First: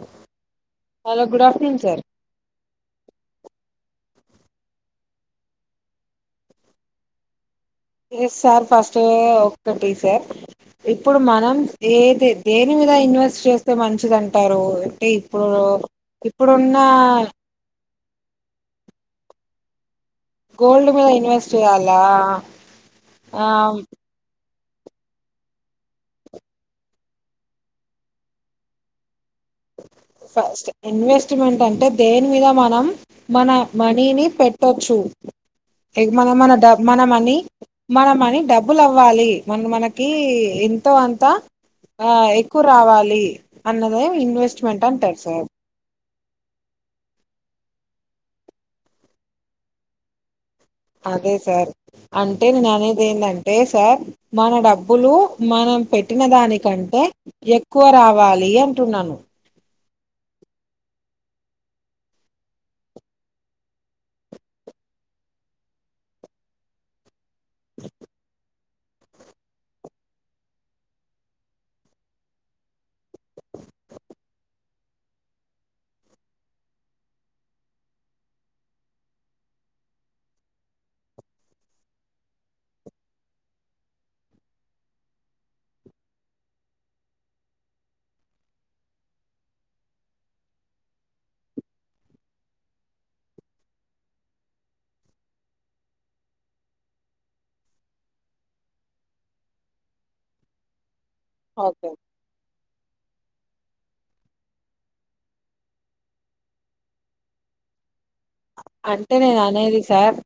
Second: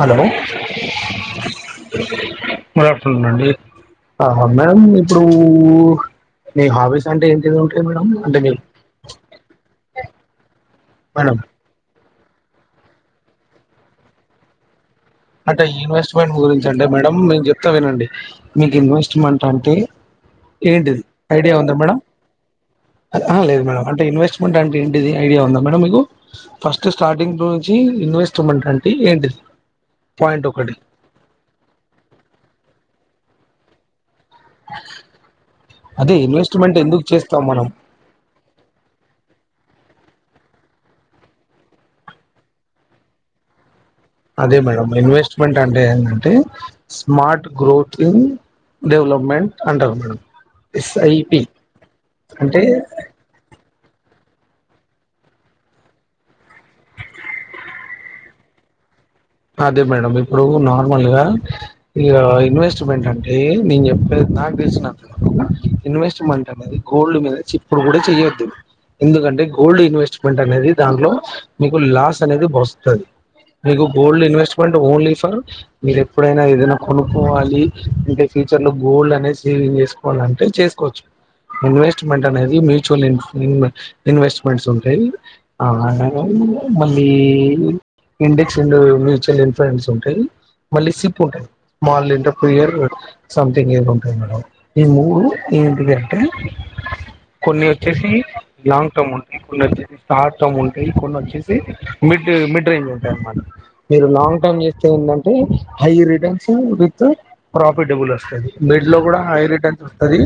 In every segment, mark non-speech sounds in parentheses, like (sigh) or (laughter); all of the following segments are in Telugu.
Hello hello good afternoon sir good afternoon అండి ఆహా మేడమ్ ఇప్పుడు నీ హాబీస్ అంటే ఏంటి ఉంటు ఎస్ సార్ ఫస్ట్ ఒకటి సార్ ఇప్పుడు మేడం మనం ఏది దేని మీద ఇన్వెస్ట్ చేస్తే మంచిది అంటారు. ఇప్పుడు అంటే ఇన్వెస్ట్మెంట్ గురించి ఇప్పుడున్న అంటే మేడం నెన్ చెప్తా వినండి మీకు ఇన్వెస్ట్మెంట్ అంటే గోల్డ్ ఏంటిది మీద ఇన్వెస్ట్ ఐడియా ఉందా మేడం చేయాలా ఆ లేదు మేడం అంటే ఇన్వెస్ట్ ఉంటా అంటే ఏంటిది ఐడియా ఉందా మేడం మీకు ఫస్ట్ స్టార్టింగ్ చి ఇన్వెస్ట్మెంట్ అంటే ఏంటిది పాయింట్ ఫస్ట్ ఒకటి ఇన్వెస్ట్మెంట్ అంటే దేని మీద మనం మన మనీని పెట్టొచ్చు అదే మన మన ఇన్వెస్ట్మెంట్ ఎందుకు మనమని చేస్తాం మనం మనమని డబుల్ అవ్వాలి మన మనకి ఎంతో అంతా ఆ ఎక్కువ రావాలి అన్నదే అదే ఇన్వెస్ట్మెంట్ మేడమ్ అంటారు సార్ ఇన్వెస్ట్మెంట్ అంటే ఏ అంటే స్మార్ట్ గ్రోతింగ్ డెవలప్మెంట్ అంటారు మేడం అదే ఎస్ఐపి సార్ అంటే నేను అనేది ఎందంటే సార్ మన డబ్బులు మనం పెట్టిన దానికంటే ఎక్కువ రావాలి అంటున్నాను అదే మేడం ఇప్పుడు నార్మల్ గా ఇన్వెస్ట్మెంట్ అంటే నేను చెప్పేది నాకు తెలిసినంతవరకు ఇన్వెస్ట్మెంట్ అనేది గోల్డ్ మీద ఏప్పుడు కూడా చెయొద్దు ఎందుకంటే గోల్డ్ ఇన్వెస్ట్మెంట్ అనేది దాంట్లో మీకు లాస్ అనేది వస్తది మీకు గోల్డ్ ఇన్వెస్ట్మెంట్ ఓన్లీ ఫర్ మీరు ఎప్పుడైనా ఏదైనా కొనుక్కోవాలి అంటే ఫ్యూచర్ లో గోల్డ్ అనేది సేవింగ్ చేసుకోవాలంటే చేసుకోవచ్చు ఇన్వెస్ట్మెంట్ అనేది మ్యూచువల్ ఇన్వెస్ట్మెంట్స్ ఉంటాయి మళ్ళీ ఇండెక్స్ డు మ్యూచువల్ ఇన్ఫండ్స్ ఉంటాయి మళ్ళీ సిప్ ఉంటాయి స్మాల్ ఇంటర్ ఫీయర్ సంథింగ్ ఏదొ ఉంటాంది మేడం ఈ మూడు ఏంటికి అంటే కొన్ని వచ్చేసి లాంగ్ టర్మ్ ఉంటాయి కొన్ని వచ్చేసి షార్ట్ టర్మ్ ఉంటాయ్ కొన్ని వచ్చేసి ఓకే మిడ్ మిడ్ రేంజ్ ఉంటాయి అన్నమాట మీరు లాంగ్ టర్మ్ చేస్తే ఏందంటే హై రిటర్న్స్ విత్ ప్రాఫిటబుల్ వస్ అంటే నేను అనేది సార్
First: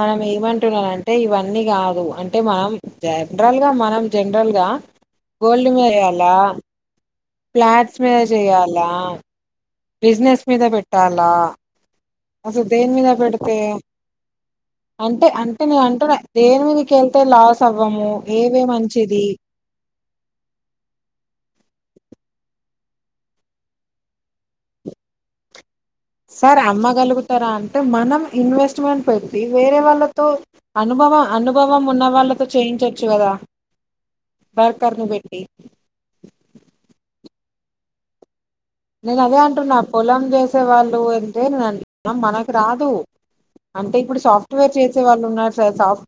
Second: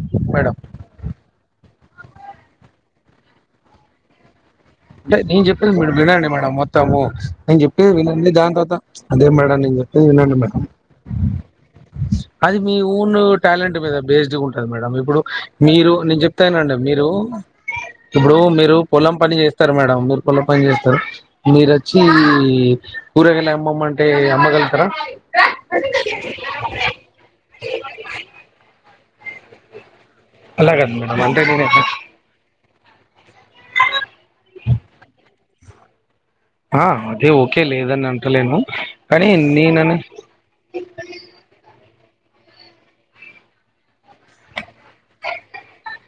మనం మేడం ఏమంటున్నానంటే ఇవన్నీ కాదు అంటే మనం జనరల్ గా మనం జనరల్ గా అంటే నేను గోల్డ్ చెప్పిది మీద మేడం వినండి చేయాలా మేడం మొత్తము నేను చెప్పిది ఫ్లాట్స్ మీద వినండి దాని తర్వాత చేయాలా అదే మేడం నను చెప్ వినండి బిజినెస్ మేడం మీద పెట్టాలా అది అసలు మీ దేని మీద ఓన్ పెడితే టాలెంట్ మీద బేస్డ్గ ఉంటది మేడం ఇప్పుడు అంటే అంటే మీరు అంటున్నా నేను చెప్తా దేని వినండి మీదకి మీరు వెళ్తే లాస్ అవ్వము ఇప్పుడు ఏవే మీరు పొలం మంచిది పని చేస్ వస్తారు మేడం మీరు కోళ్ల పని చేస్తారు మీరు వచ్చి కూరగాయలు అమ్మమంటే అమ్మగలుగతరా సార్ అమ్మగలుగుతారా అంటే మనం ఇన్వెస్ట్మెంట్ (inaudible) వేరే వాళ్ తో అలా కాదు మేడం అనుభవ అంటే నేను అనుభవం ఉన్న వాళ్ళతో చేయించో చ్చ గదా వర్కర్ను బెట్టి ఆ అదే ఓకే లేదని అంటలేను నేను కానీ అదే అంటున్నా నేనని పొలం చేసే వాళ్ళు ఎంతో నేన్ మనకు రాదు అంటే ఇప్పుడు సాఫ్ట్వేర్ చేసే వాళ్ళు ఉన్నారు సార్ సాఫ్ట్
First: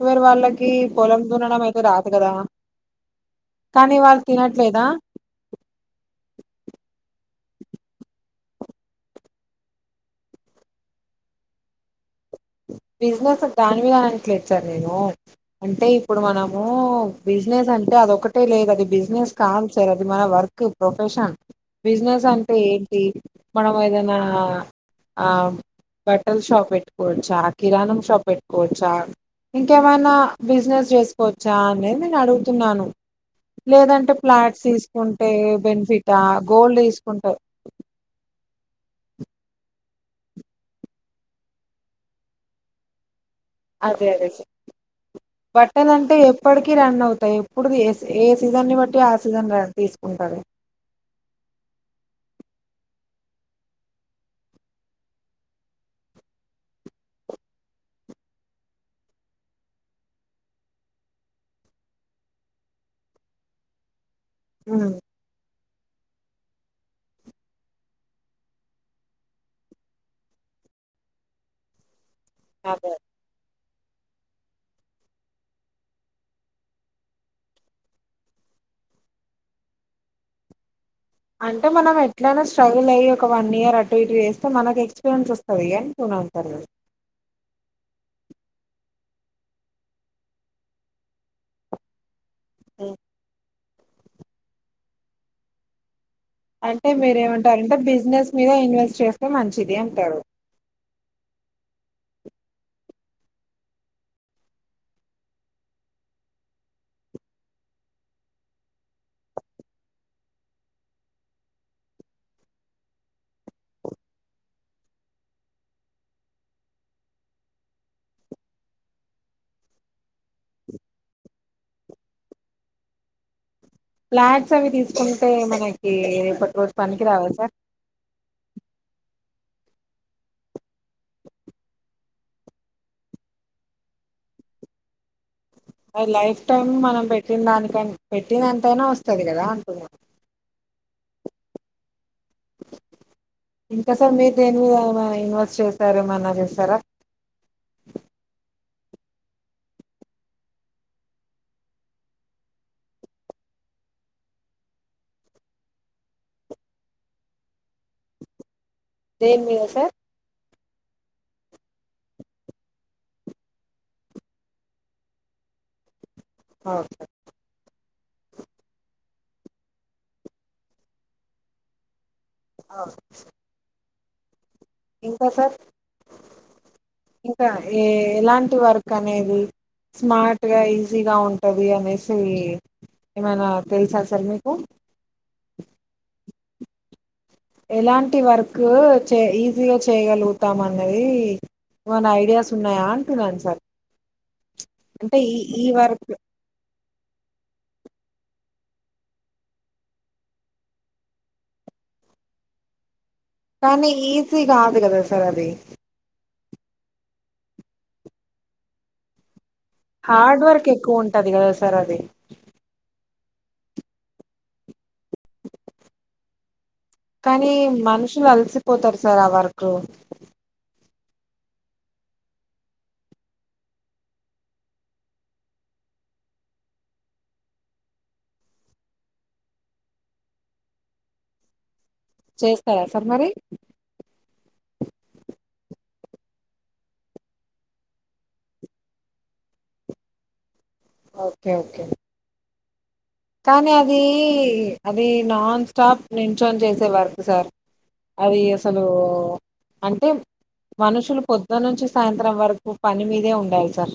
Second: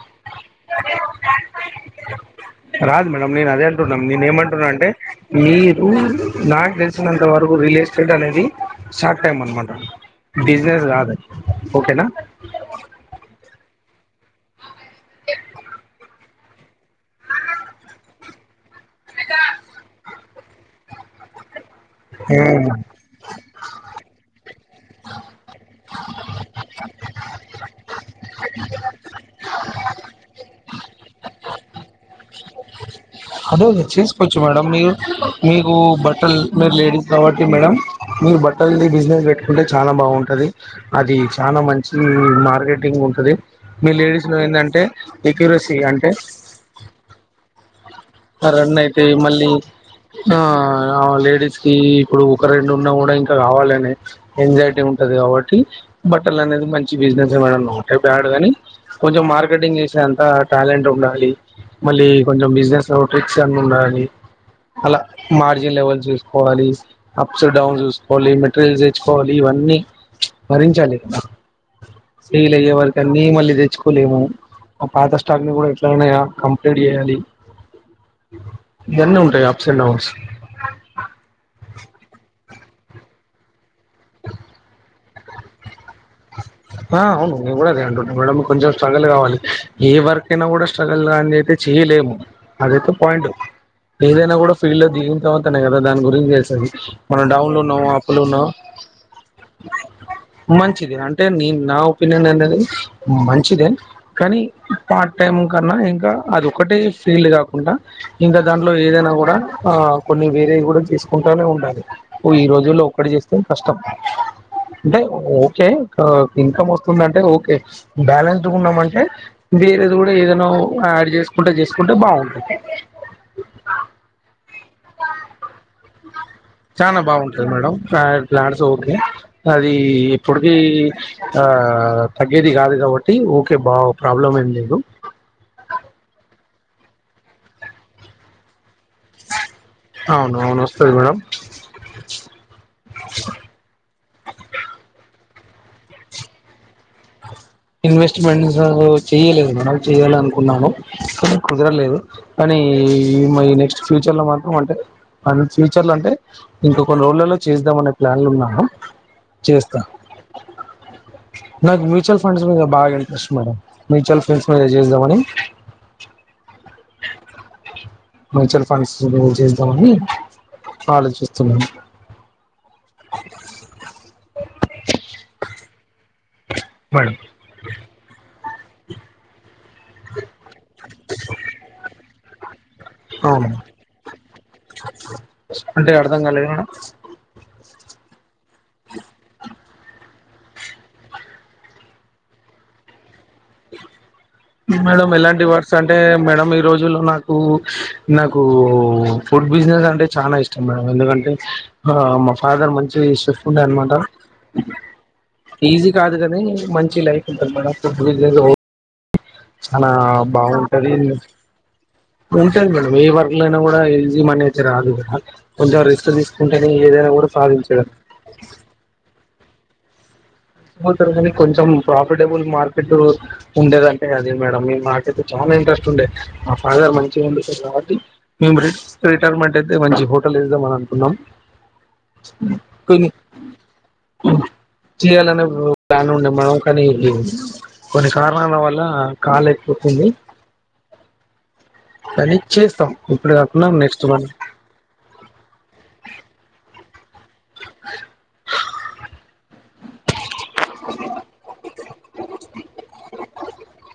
రాదు కదా రాదు మేడం నేను అదే కానీ అంటున్నాం వాళ్ళు నేను ఏమంటున్నా తినట్లేదా అంటే మీకు నాకు తెలిసినంత త వరకు రియల్ ఎస్టేట్ అనేది షార్ట్ టైమ్ అన్నమాట బిజినెస్ కాదది ఓకేనా బిజినెస్ దానీవే అనట్లేదు సార్ నేను అంటే ఇప్పుడు మనం ఓ బి. జి. నెస్. అంటే అదొక్కటే లేదు అండి బి. జి. నెస్. కామ్ సార్ అది మన work okay profession business. అంటే ఏంటి మనం ఏదన్నా అహ్మ్ బట్ ల్ షాప్ పెట్టి కోవచ్చా కిరాణం షాప్ పెట్టుకోవచ్చా ఇంకేమైనా బి. జి. నెస్. చేసుకోవచ్చా అనేది నేను అడుగుతున్నాను. అదే అదే లేదంటే చేసుకోవచ్చు. ఫ్లాట్స్ మేడం మీరు తీసుకుంటే మీకు బెనిఫిటా బట్టల్ మీరు గోల్డ్ లేడీస్ తీసుకుంటే కాబట్టి మేడం. మీరు బట్టల్ బి. జి. నెస్. పెట్టుకుంటే చాలా బాగుంటది. అది చానా మంచి మార్కెటింగ్ ఉంటది. మీ అదే లేడీస్ అదే లో సార్ ఏందంటే ఎక్యూరిసీ అంటే ఏపుడు తియ్యేచ్చు ఆ రన్ అయితే మళ్ళీ ఆ తీసుకుంటారు ఆ అవా లేడీస్ కి ఇప్పుడు ఒక రెండున్న కూడా ఇంకా కావాలనే ఎంజైటీ ఉంటది. కాబట్టి బట్టలు అనేది మంచి బి. జి. నెస్సే మేడం. నాట్ ఏ బ్యాడ్ గానీ కొంచెం మార్కెటింగ్ చేసే అంత టాలెంట్ ఉండాలి మళ్ళీ కొంచెం బి. జి. నెస్ స్మెటిక్స్ అన్ని ఉండాలి ఉమ్ అలా మారి లెవల్ చూసుకోవాలి అప్స్ డౌన్ చూసుకోవాలి. మెటీరియల్స్ తెచ్చుకోవాలి ఇవన్నీ భరించాలి సేల్ అయ్యే అదే వరకన్ని మళ్ళీ తెచ్చు కో లేము ఆ పాత స్టాక్ ని కూడా ఎట్లాన్నాయా కంప్లీంట్ చేయండి. ఇవన్నీ ఉంటాయి అప్స్ అండ్ డౌన్స్ అంటే మనం ఎట్లయినా స్ట్రగుల్ అయ్యి ఒక వన్ ఇయర్ అటు ఇటు చేస్తే మనకి ఎక్స్పీరియన్స్ వస్తది గా ఆ అవును నేను కూడా అదే అంటూనా కొంచెం స్ట్రగల్ కావాలి ఏ వర్క్ అయినా కూడా స్ట్రగల్ రంది అయితే చేయలేము అదేతే పాయింట్ ఏదైనా కూడా ఫీల్డ్ లో దిగినా తర్వాతనే గా కదా దాని గు అంటే మీరేమంటారంటే బి. జి. నెస్ ఉన్నాము మీద ఇన్వెస్ట్ చేస్తే మంచిది అంటారు. మంచిది. అంటే నేను నా ఒపీనియన్ అనేది మంచిదే. కానీ పార్ట్ టైం కన్నా ఇంకా అది ఒకటే ఫీల్డ్ కాకుండా ఇంకా దాంట్లో ఏదైనా కూడా ఆ కొన్ని వేరేవి కూడా చేసుకుంటూనే ఉంటాలి. ఈ రోజుల్లో ఒకటి చేస్తే కష్టం. అంటే ఓ టే ఇన్కమ్ వస్తుందంటే ఓకే బ్యాలెన్స్డ్ ఉన్నామంటే వేరేది కూడా ఏదైనా యాడ్ చేసుకుంటే, చేసుకుంటే బాగుంటుంది. ల్యాండ్ డ్స్ అవి తీసుకుంటే మనకి రేపటి రోజు చాలా పనికి రావా బాగుంటుంది సార్ మేడం ప్లాన్స్ ఓకే అది ఇప్పుడ్ధి ఆ తగ్గేది కాదు. కాబట్టి ఓకే బా ప్రాబ్లం ఏం లేదు. అది లైఫ్ టైం మనం పెట్టిన దానికం పెట్టిన్ దాని కైనా వస్తది కదా అంటున్నా. అవును అవును వస్తుంది మేడం ఇంక సర్ మీరు దేనీ మీద ఆయన ఇన్వెస్ట చేసార ఏమన్నా చేసారా ఇన్వెస్ట్మెంట్స్ చెయలేదు మన చేయాల అనుకున్నాను కానీ కుదరలేదు కానీ మ నెక్స్ట్ ఫ్యూచర్ లో మాత్రం అంటే మ ఫ్యూచర్ లో అంటే ఇంకా కొన్ని రోజులలో చేద్దాం అనే ప్లాన్లు ఉన్నా దేన్ మీద సర్ నాకు మ్యూచవల్ ఫండ్స్ మీద బాగా ఇంట్రెస్ట్ మేడం మ్యూచువల్ ఫండ్స్ మీద చేద్దామని ఓకే మ్యూచువల్ ఫండ్స్ చేద్దామని ఆలోచిస్తున్నాను ఒకే సర్ ఇంక సర్ మేడం ఇంక ఏ ఎలాం టి వర్క్ అనేది స్మార్ట్ గా ఈజీగా ఉంటది అనేసి (unintelligible) ఏమైనా అవును తెలుసా సార్ మీకు అంటే అర్థం కాలేదు మేడం ఎలాంటి వర్క్ చే ఈజీగ చేయగలుగుతాం అన్నది ఏమన ఐడియాస్ ఉన్నాయా అంటున్నాను సర్ మేడం ఎలాంటి వర్స్ అంటే మేడం ఈ రో జు లో నాకు, నాకు ఫుడ్ బిజినెస్ అంటే చాన ఇష్టం మేడం ఎందుకంటే మా ఫాదర్ మంచి చెఫుండే కానీ అనమాట ఈజీ కాదు కదా సార్ అది ఈజీ కాదు క నీ మంచి లైఫ్ ఉంటది మేడం ఫుడ్ బిజినెస్ లో అలా హార్డ్ వర్క్ బాగుంటది ఎక్కువ ఉంటది కదా సార్ అది ఉంటది మేడం ఏ వ ర్కు లో అయిన కూడ ఈజీ మనీ అయితే రాదు కదా కొంచెం రిస్క్ తీసుకుం కానీ మనుషులు అలసిపోతరు సర్ ఆ వ ర్కు తరు కానీ కొంచెం ప్రాఫిటబుల్ మార్కెట్ ఉండేదంటే అదే మేడం. నాకైతే చాలా ఇంట్రెస్ట్ ఉండే మా ఫాదర్ మంచిగా ఉండు కాబట్టి మేము రిటైర్మెంట్ అయితే మంచి హోటల్ ఇద్దాం అని అనుకున్నాం. చేస్తారా సార్ కొన్ని మరి చేయ్యాలన ప్లాన్ ఉండే మనం కానీ కొన్ని కారణాల వల్ల కాలేక పోతుంది ఓ ఒకే ఒకే చేస్తాం ఇప్పుడు కాకుండా కానీ అదీ నెక్స్ట్ మనం అది నాన్ స్టాప్ నించోని చేసే వ ర్కు సర్ అది అసలు అంటే మనుషులు పొద్దనుంచి సాయంత్రం వరకు పని మీదే ఉండాలి సార్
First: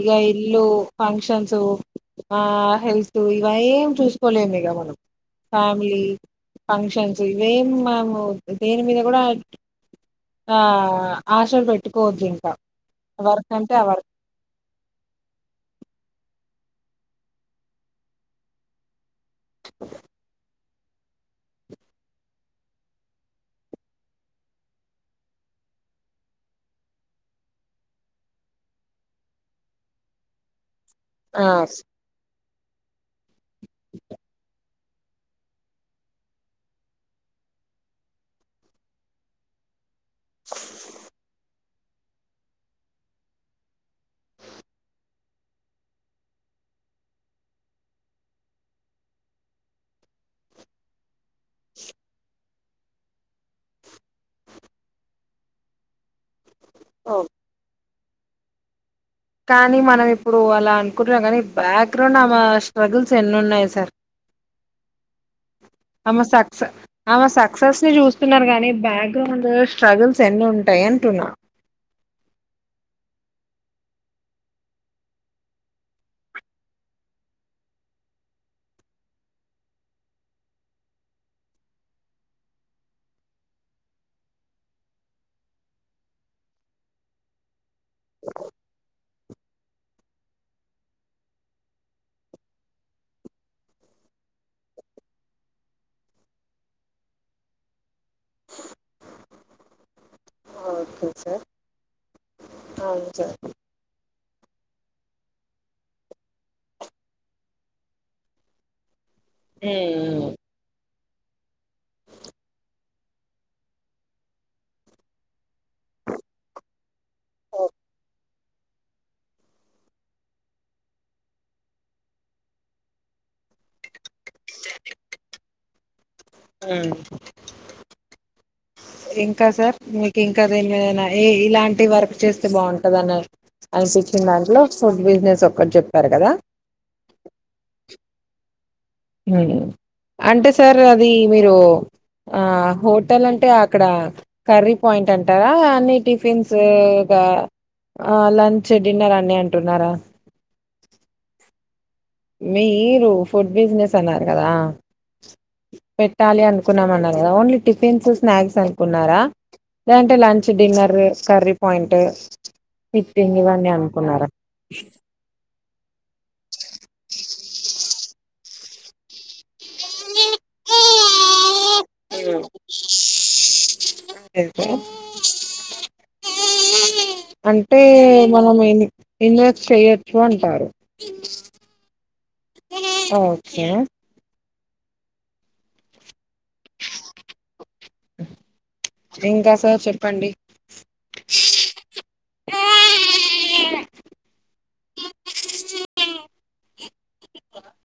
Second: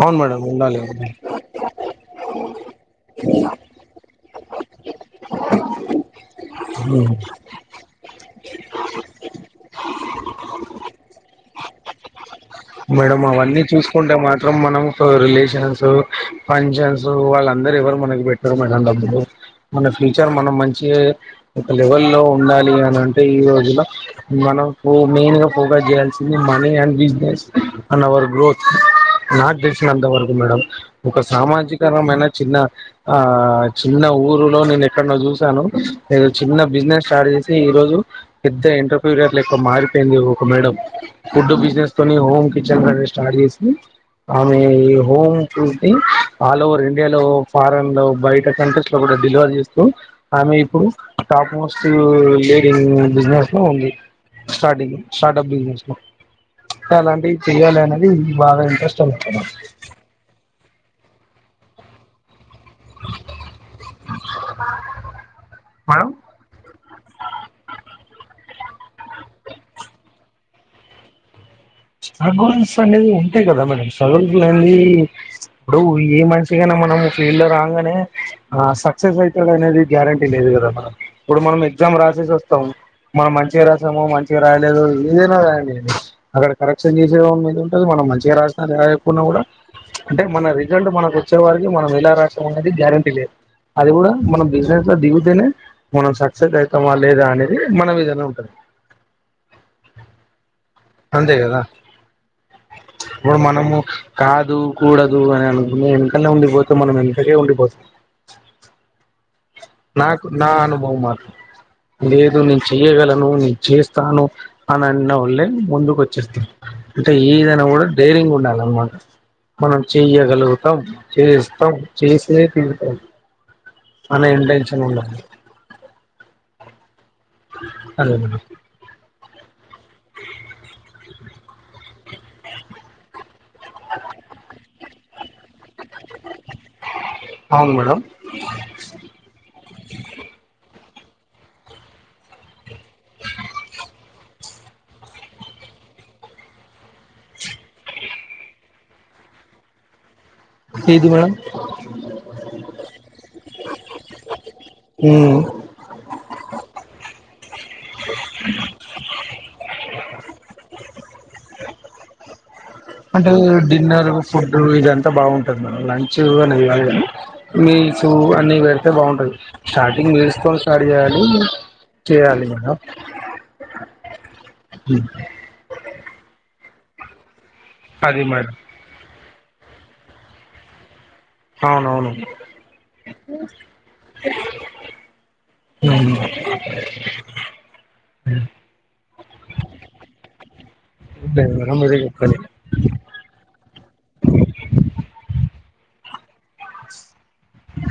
ఇగ అవును మేడం ఇల్లు, ఉండాలి ఫంక్షన్సు, ఆ హెల్త్ ఈ వై ఏం చూసుకుం తెలుసుకోలేమొ దిగము ఫ్యామిలీ ఫంక్షన్స్ ఇవేం మేము దేని మీద కూడా ఆ ఆశలు పెట్టుకోవచ్చు ఇంకా మేడంమ్ వర్క్ అవన్నీ అంటే ఆ వర్క్ చూసుకుంటే మాత్రం మనం రిలేషన్స్ ఫంక్షన్స్ వాళ్ళందరు ఎవరు మనకి పెట్టరు మళ డబ్బులు మన ఫ్యూచర్ మనం మంచి ఒక్క లెవెల్ లో ఉండాలి అని అంటే ఈ రోజులో మనం మెయిన్ గా ఫోకస్ చేయాల్సింది మనీ అండ్ బిజినెస్ అన్న వరకు నా క్ తెసినంతావకు మేడం ఒక ఆ సామాజికరమైన చిన్న ఆ చిన్న ఊరులో నేను ఎక్కడనో చూసాను నే చిన్న బిజినెస్ స్టార్ట్ చేసి ఈ రోజు పెద్ద ఎంటర్పూరియర్ ఎక్కువ మారిపోయింది ఒక మేడం ఫుడ్ బిజినెస్ తోని హోమ్ కిచెన్ స్టార్ట్ చేసి ఆమె ఇహోమ్ ఫల్ ఆల్ ఓవర్ ఇండియా లో ఫారెన్ లో బయట కంట్రీస్ లో కూడా డెలివర్ చేస్తూ ఆమె ఇప్పుడు టాప్ మోస్ట్ డింగ్ బిజినెస్ లో ఉంది స్టార్టింగ్ స్టార్ట్ప్ బిజెస్ లో చాలా ఓ. అండి అనేది బాగా ఇంట్రెస్ట్ అనుకున్నాను కానీ మనం ఇప్పుడు అలా అనుకుంట్ర గానీ బ్యాక్గ్రౌండ్ ఆ మాస్ స్ట్రగుల్స్ ఎన్ని ఉన్నాయి సార్ మేడం ఆమె సక్స ఆమె సక్సెస్ ని చూ న్నారు కాగానీ బ్యాక్గ్రౌండ్ స్ట్రగుల్స్ ఎన్ని ఉంటాయి అంటున్నా స్ట్రగుల్స్ అనేది ఉంటాయి కదా మేడం స్ట్రగుల్స్ అనేది ఇప్పుడు ఏ మనించిగానా మనం ఫీల్డ్ లో రాగానే ఆ సక్సెస్ అవుతాడు అనేది గ్యారంటీ లేదు కదా మన ఇప్పుడు మనం ఎగ్జామ్ రాసేసి వస్తాం మనం మంచిగా రాసాము మంచిగా రాయలేదు ఏదైనా రాడి అక్కడ కరెక్షన్ చేసే మీద ఉంటంది మనం మంచిగా రాసిన లేకుండా కూడా అంటే మన రిజల్ట్ మనకు వచ్చే వారికి మనం ఎలా రాసాం అనేది గ్యారంటీ లేదు అది కూడా మనం బిజినెస్ లో దిగితేనే మనం సక్సెస్ అవుతామా లేదా అనేది మన విదనే ఉంటుంది ఓకే అంతే సార్ కదా అవును సార్ ఇప్పుడు మనము కాదు కూడదు అని అనుకుంనే వెనకనే ఉండిపోతే మనం వెనకకే ఉండిపోతాం నాకు హ్మ్ నా అనుభవం మాత్రం లేదు నేను చెయ్యగలను నేను చేస్తాను అని అన్న వాళ్లేే ముందుకు వచ్చేస్తాను అంటే ఏదైనా కూడా ధైర్యంగా ఉండాల అన్నమాట మనం చెయ్యగలుగుతాం చేస్తాం చేసే తిరుగుతాం అన ఏం టెన్షన్ ఉండదు ఆ అదే అ ఇంకా సార్ మీకి ఇంకా తెలివిదైనయ ఏ ఇలాంటి వర్క్ చేస్తే బాగుంటది అన్నారు అ సిచ్చింది దాంట్లో బిజినెస్ ఒక చెప్ప అవును మేడమ్ (inaudible) హమ్ అంటే సర్ అది మీరు ఆ హోటల్ అంటే అక్కడ కర్రీ పాయింట్ అంటారా అన్ని టిఫిన్స్గా ఆ లంచ్ చ్చ డిన్నర్ అని అంటున్నారా ఇది మేడం మీరు ఫుడ్ బిజినెస్ అన్నరు కదా మేడం పెట్టాలి అనుకున్నామన్నారు కదా ఓన్లీ టిఫిన్స్ స్నాక్స్ అనుకున్నారా లేదంటే లంచ్ డిన్నర్ కర్రీ పాయింట్ అంటే టిఫిన్ ఇవన్నీ డిన్నర్ అనుకున్నారా ఫుడ్డు ఇదంత బాగుంటది మన లంచ్ అనేది కాదు కానీ మీల్స్ అన్ని పెడితే బాగుంటది స్టార్టింగ్ మీల్స్ తోనీ స్టార్ చేయాలి చేయాలి మేడమ్ స ఆ అంటే అది మేడం మనం ఏంది ఇన్వెస్ట్ చెయచ్చు అంటరు అవునవును ఓకే హమ్ ఇంకా సార్ చెప్పండి వర మీరే చెప్పలి అ